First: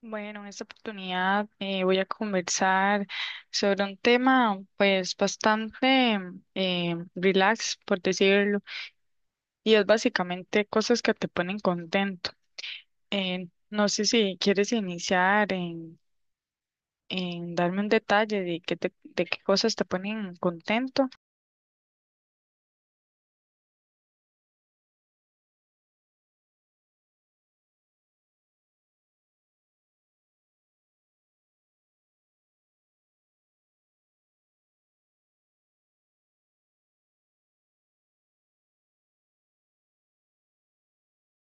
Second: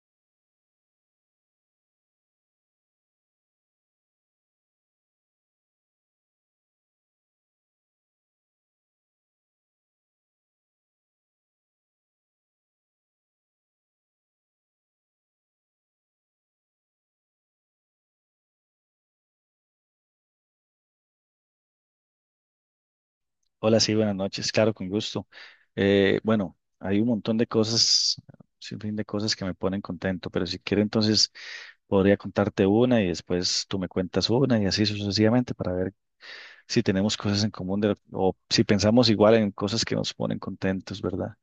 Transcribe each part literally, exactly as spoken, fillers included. Bueno, en esta oportunidad eh, voy a conversar sobre un tema pues bastante eh, relax, por decirlo, y es básicamente cosas que te ponen contento. Eh, no sé si quieres iniciar en, en darme un detalle de qué te- de qué cosas te ponen contento. Hola, sí, buenas noches, claro, con gusto. Eh, bueno, hay un montón de cosas, sin fin de cosas que me ponen contento, pero si quiero entonces podría contarte una y después tú me cuentas una y así sucesivamente para ver si tenemos cosas en común de lo- o si pensamos igual en cosas que nos ponen contentos, ¿verdad?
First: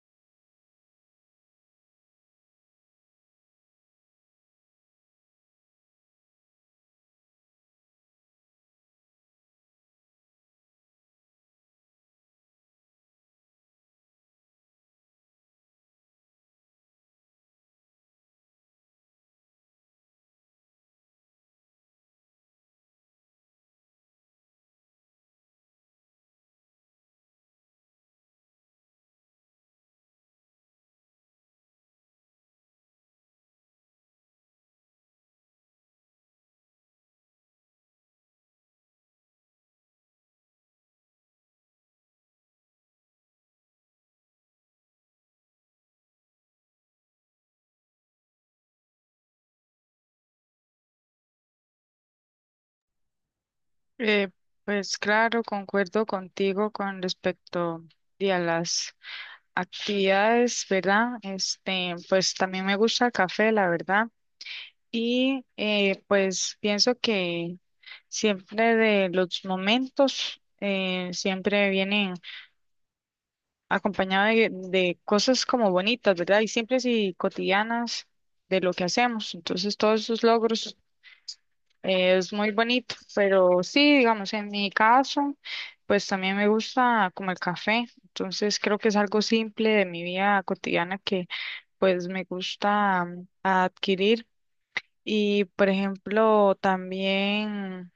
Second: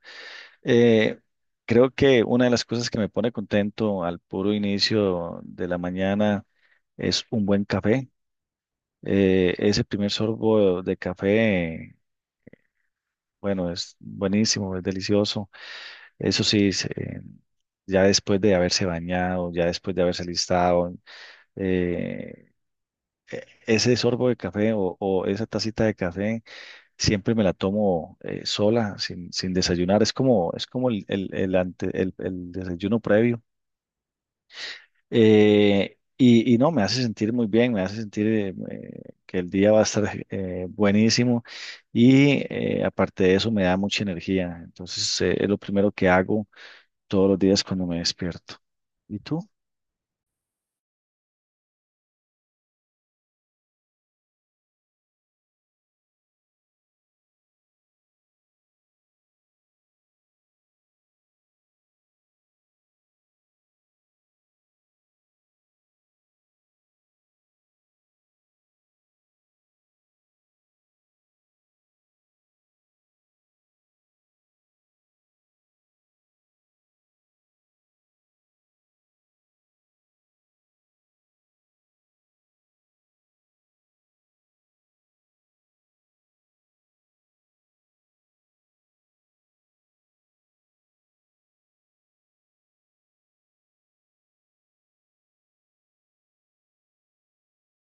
Eh, Creo que una de las cosas que me pone contento al puro inicio de la mañana es un buen café. Eh, ese primer sorbo de café. Bueno, es buenísimo, es delicioso. Eso sí, se- eh, ya después de haberse bañado, ya después de haberse listado, eh, e- ese sorbo de café o, o esa tacita de café siempre me la tomo eh, sola, sin, sin desayunar. Es como, es como el, el, el ante- el- el desayuno previo. Eh, y, y no, me hace sentir muy bien, me hace sentir eh, eh, que el día va a estar eh, buenísimo y eh, aparte de eso me da mucha energía. Entonces eh, es lo primero que hago todos los días cuando me despierto. ¿Y tú? Eh, pues claro, concuerdo contigo con respecto de a las actividades, ¿verdad? Este, pues también me gusta el café, la verdad. Y eh, pues pienso que siempre de los momentos eh, siempre vienen acompañados de, de cosas como bonitas, ¿verdad? Y simples y cotidianas de lo que hacemos. Entonces todos esos logros eh, es muy bonito, pero sí, digamos, en mi caso, pues también me gusta como el café. Entonces creo que es algo simple de mi vida cotidiana que pues me gusta mm, adquirir. Y, por ejemplo, también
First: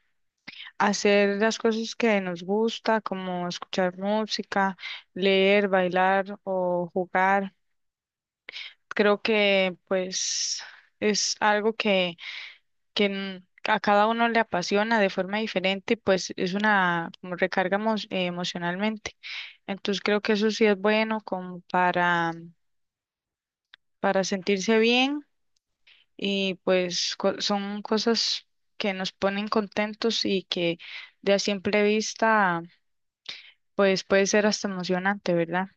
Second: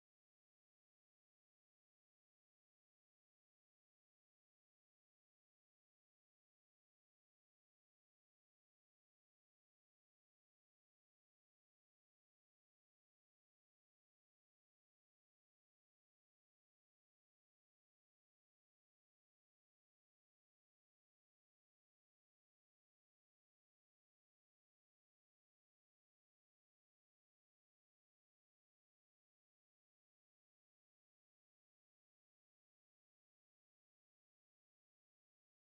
hacer las cosas que nos gusta, como escuchar música, leer, bailar o jugar. Creo que, pues, es algo que, que n- a cada uno le apasiona de forma diferente, y, pues es una como recarga emo- eh, emocionalmente. Entonces, creo que eso sí es bueno como para, para sentirse bien y pues co- son cosas que nos ponen contentos y que de a simple vista pues puede ser hasta emocionante, ¿verdad?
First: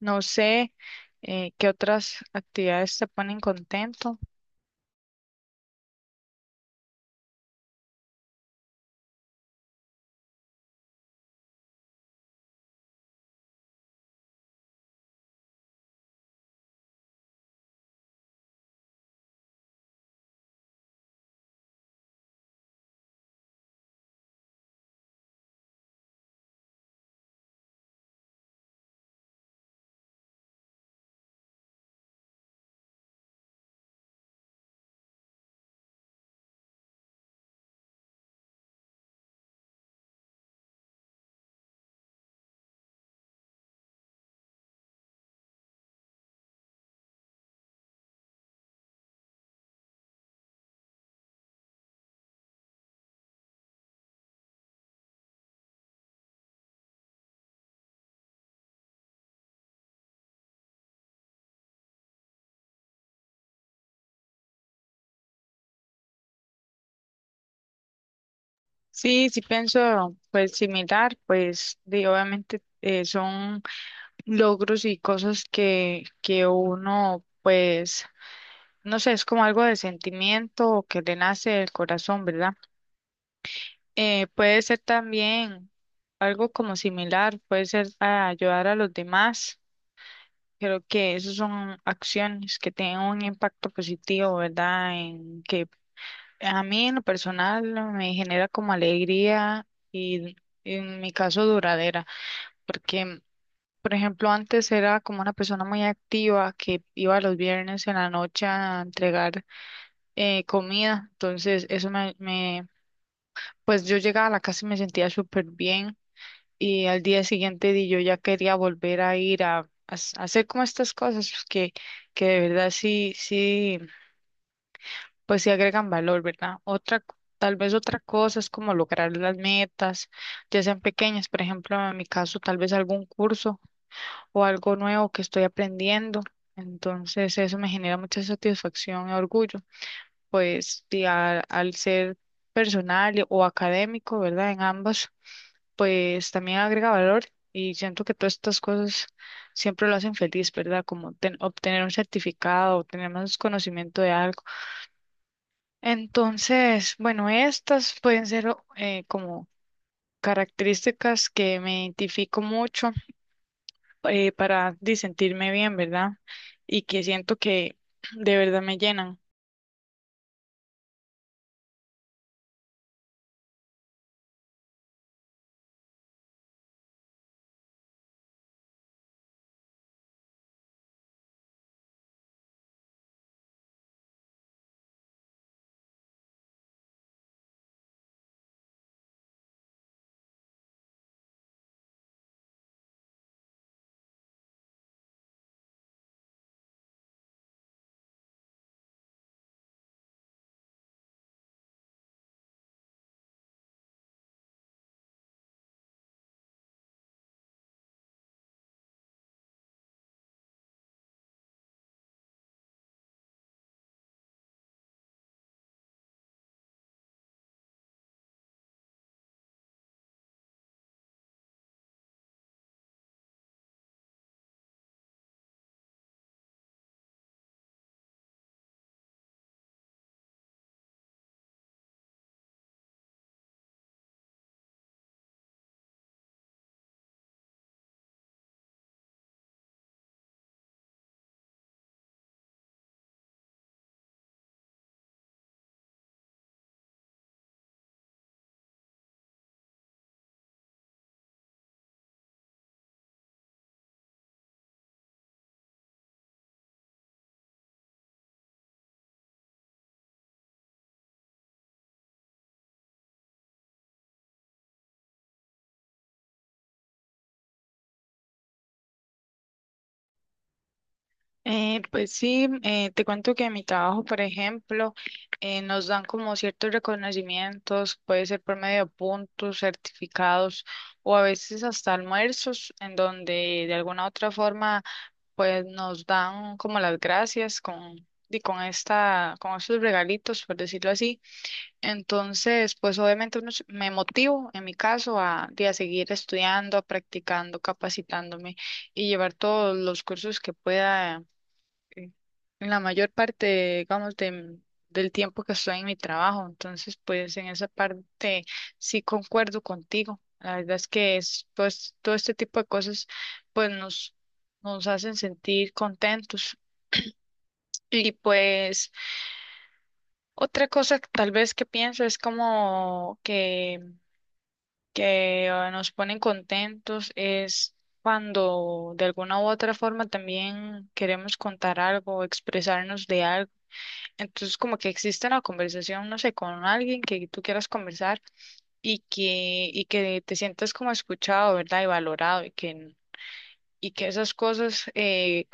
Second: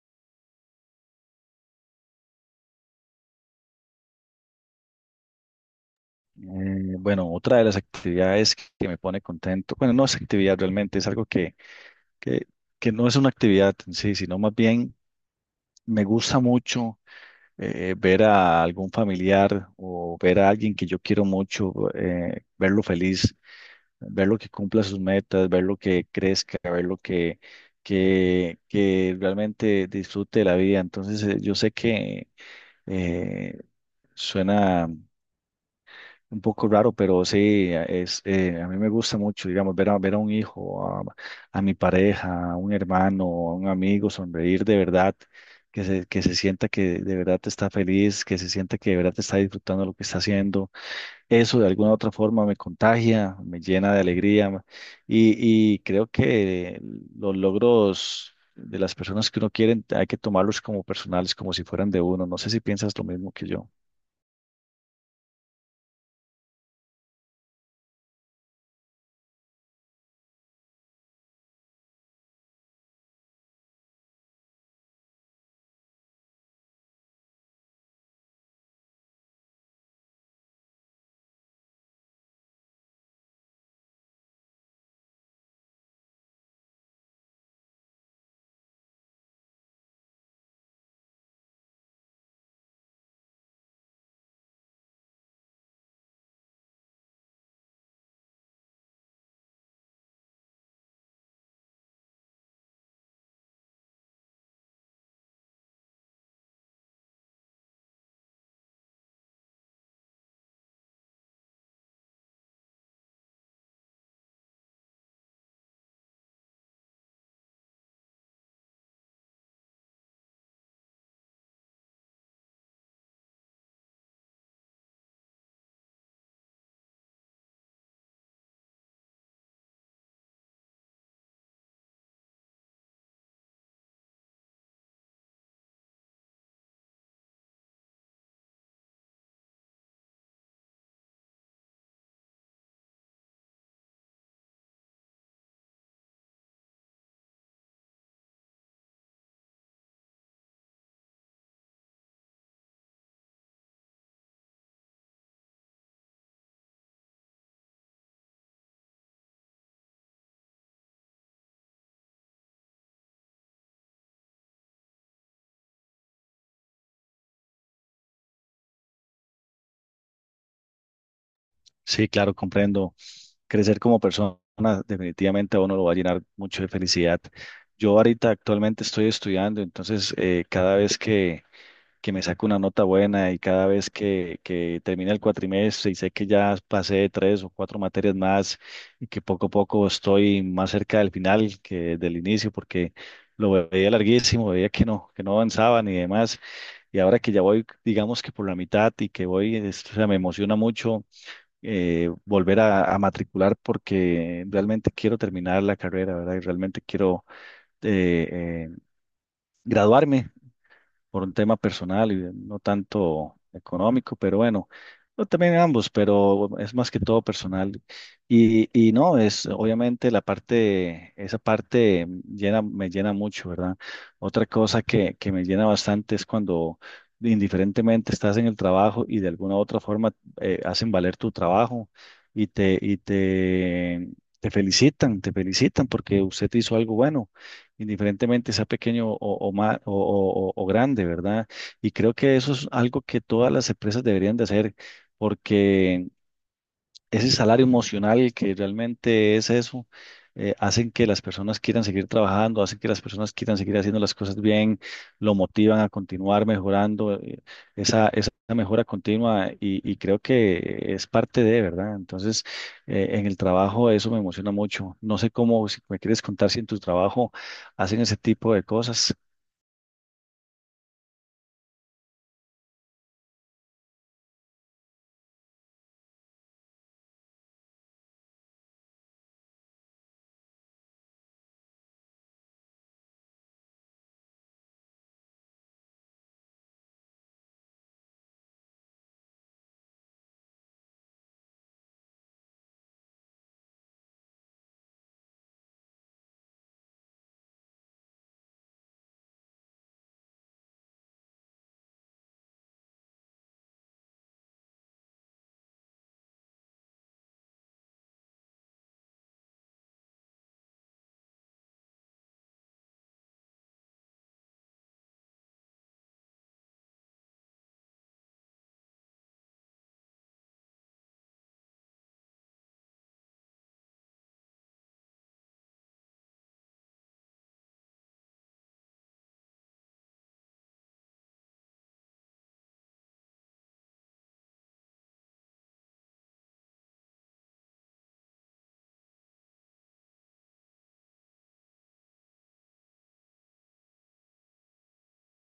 No sé eh, qué otras actividades te ponen contento. Eh, bueno, otra de las actividades que me pone contento, bueno, no es actividad realmente, es algo que, que, que no es una actividad en sí, sino más bien me gusta mucho eh, ver a algún familiar o ver a alguien que yo quiero mucho, eh, verlo feliz. Ver lo que cumpla sus metas, ver lo que crezca, ver lo que, que, que realmente disfrute de la vida. Entonces, eh, yo sé que eh, suena un poco raro, pero sí, es, eh, a mí me gusta mucho, digamos, ver a, ver a un hijo, a, a mi pareja, a un hermano, a un amigo, sonreír de verdad. Que se, que se sienta que de verdad está feliz, que se sienta que de verdad está disfrutando lo que está haciendo. Eso de alguna u otra forma me contagia, me llena de alegría ma- y, y creo que los logros de las personas que uno quiere hay que tomarlos como personales, como si fueran de uno. No sé si piensas lo mismo que yo. Sí, sí pienso pues similar, pues de, obviamente eh, son logros y cosas que, que uno pues, no sé, es como algo de sentimiento o que le nace del corazón, ¿verdad? Eh, puede ser también algo como similar, puede ser a ayudar a los demás. Creo que esas son acciones que tienen un impacto positivo, ¿verdad? En que a mí en lo personal me genera como alegría y en mi caso duradera, porque por ejemplo antes era como una persona muy activa que iba los viernes en la noche a entregar eh, comida, entonces eso me, me pues yo llegaba a la casa y me sentía súper bien y al día siguiente di, yo ya quería volver a ir a, a s- a hacer como estas cosas pues, que, que de verdad sí, sí, pues sí agregan valor, ¿verdad? Otra, c- tal vez otra cosa es como lograr las metas, ya sean pequeñas, por ejemplo, en mi caso, tal vez algún curso o algo nuevo que estoy aprendiendo. Entonces eso me genera mucha satisfacción y orgullo, pues y a- al ser personal y- o académico, ¿verdad? En ambas pues también agrega valor y siento que todas estas cosas siempre lo hacen feliz, ¿verdad? Como ten- obtener un certificado, obtener más conocimiento de algo. Entonces, bueno, estas pueden ser o- eh, como características que me identifico mucho eh, para di, sentirme bien, ¿verdad? Y que siento que de verdad me llenan. Sí, claro, comprendo. Crecer como persona definitivamente a uno lo va a llenar mucho de felicidad. Yo ahorita actualmente estoy estudiando, entonces eh, cada vez que que me saco una nota buena y cada vez que, que termina el cuatrimestre y sé que ya pasé tres o cuatro materias más y que poco a poco estoy más cerca del final que del inicio porque lo veía larguísimo, veía que no, que no avanzaban y demás. Y ahora que ya voy, digamos que por la mitad y que voy, es- o sea, me emociona mucho eh, volver a, a matricular porque realmente quiero terminar la carrera, ¿verdad? Y realmente quiero eh, eh, graduarme por un tema personal y no tanto económico, pero bueno, no, también ambos, pero es más que todo personal. Y, y no, es obviamente la parte, esa parte llena, me llena mucho, ¿verdad? Otra cosa que, que me llena bastante es cuando indiferentemente estás en el trabajo y de alguna u otra forma eh, hacen valer tu trabajo y te, y te, te felicitan, te felicitan porque usted hizo algo bueno indiferentemente sea pequeño o, o, ma- o, o- o- o grande, ¿verdad? Y creo que eso es algo que todas las empresas deberían de hacer, porque ese salario emocional que realmente es eso, eh, hacen que las personas quieran seguir trabajando, hacen que las personas quieran seguir haciendo las cosas bien, lo motivan a continuar mejorando, eh, esa, esa mejora continua y, y creo que es parte de, ¿verdad? Entonces, eh, en el trabajo eso me emociona mucho. No sé cómo, si me quieres contar si en tu trabajo hacen ese tipo de cosas. Eh, pues sí, eh, te cuento que en mi trabajo, por ejemplo, eh, nos dan como ciertos reconocimientos, puede ser por medio de puntos, certificados o a veces hasta almuerzos, en donde de alguna u otra forma pues nos dan como las gracias con, y con esta, con estos regalitos, por decirlo así. Entonces, pues obviamente uno se- me motivo en mi caso a, de a seguir estudiando, practicando, capacitándome y llevar todos los cursos que pueda eh, en la mayor parte, digamos, de- del tiempo que estoy en mi trabajo. Entonces, pues en esa parte sí concuerdo contigo. La verdad es que es, pues, todo este tipo de cosas, pues nos, nos hacen sentir contentos. Y pues otra cosa que tal vez que pienso es como que, que eh, nos ponen contentos es cuando de alguna u otra forma también queremos contar algo, expresarnos de algo. Entonces, como que existe la conversación, no sé, con alguien que tú quieras conversar y que, y que te sientas como escuchado, ¿verdad? Y valorado y que, y que esas cosas, eh,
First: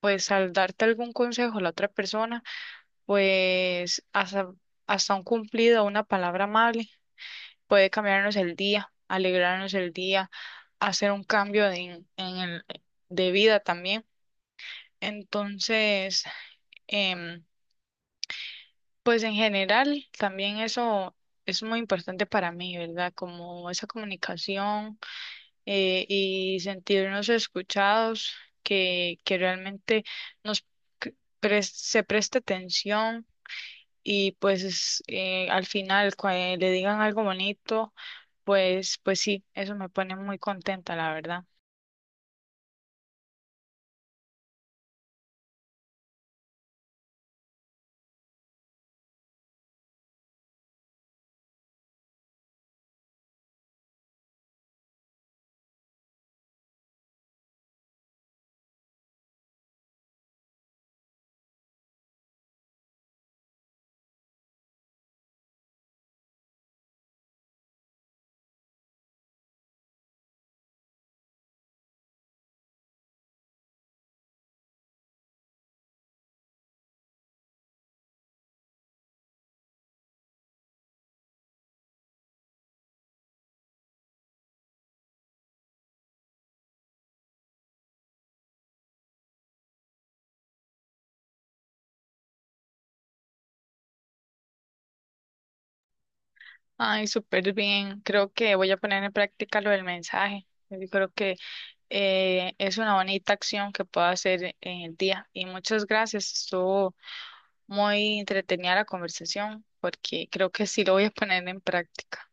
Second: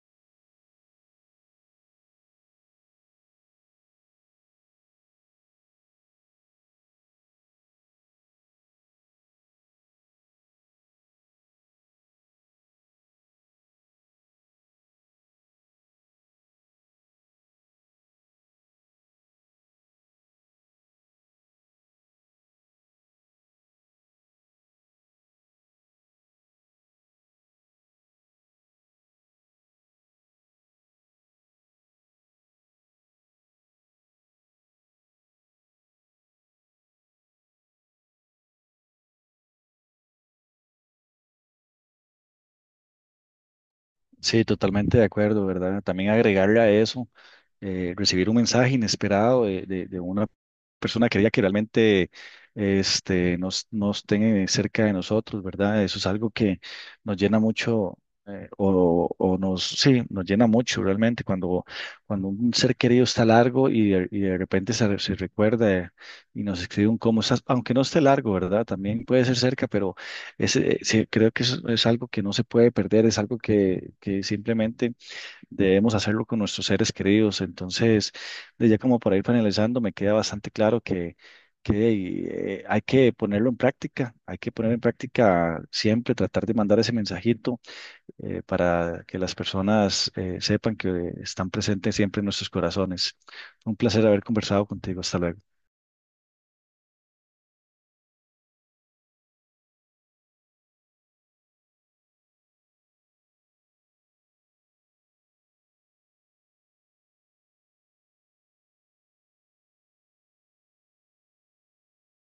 pues al darte algún consejo a la otra persona, pues hasta, hasta un cumplido, una palabra amable, puede cambiarnos el día, alegrarnos el día, hacer un cambio de- en el, de vida también. Entonces, em, pues en general, también eso es muy importante para mí, ¿verdad? Como esa comunicación eh, y sentirnos escuchados, que, que realmente nos c- pres- se preste atención y pues es, eh, al final cuando le digan algo bonito, pues, pues sí, eso me pone muy contenta, la verdad. Sí, totalmente de acuerdo, ¿verdad? También agregarle a eso, eh, recibir un mensaje inesperado de, de- de una persona querida que realmente este, nos, nos tenga cerca de nosotros, ¿verdad? Eso es algo que nos llena mucho, eh, o, o nos, sí, nos llena mucho realmente cuando, cuando un ser querido está largo y de, y de repente se, se recuerda y nos escribe un cómo estás, aunque no esté largo, ¿verdad? También puede ser cerca, pero es, eh, sí, creo que eso es algo que no se puede perder, es algo que, que simplemente debemos hacerlo con nuestros seres queridos. Entonces, de ya como para ir finalizando, me queda bastante claro que, que eh, hay que ponerlo en práctica, hay que poner en práctica siempre, tratar de mandar ese mensajito eh, para que las personas eh, sepan que están presentes siempre en nuestros corazones. Un placer haber conversado contigo, hasta luego. Ay, súper bien. Creo que voy a poner en práctica lo del mensaje. Yo creo que eh, es una bonita acción que puedo hacer en el día. Y muchas gracias, estuvo muy entretenida la conversación porque creo que sí lo voy a poner en práctica.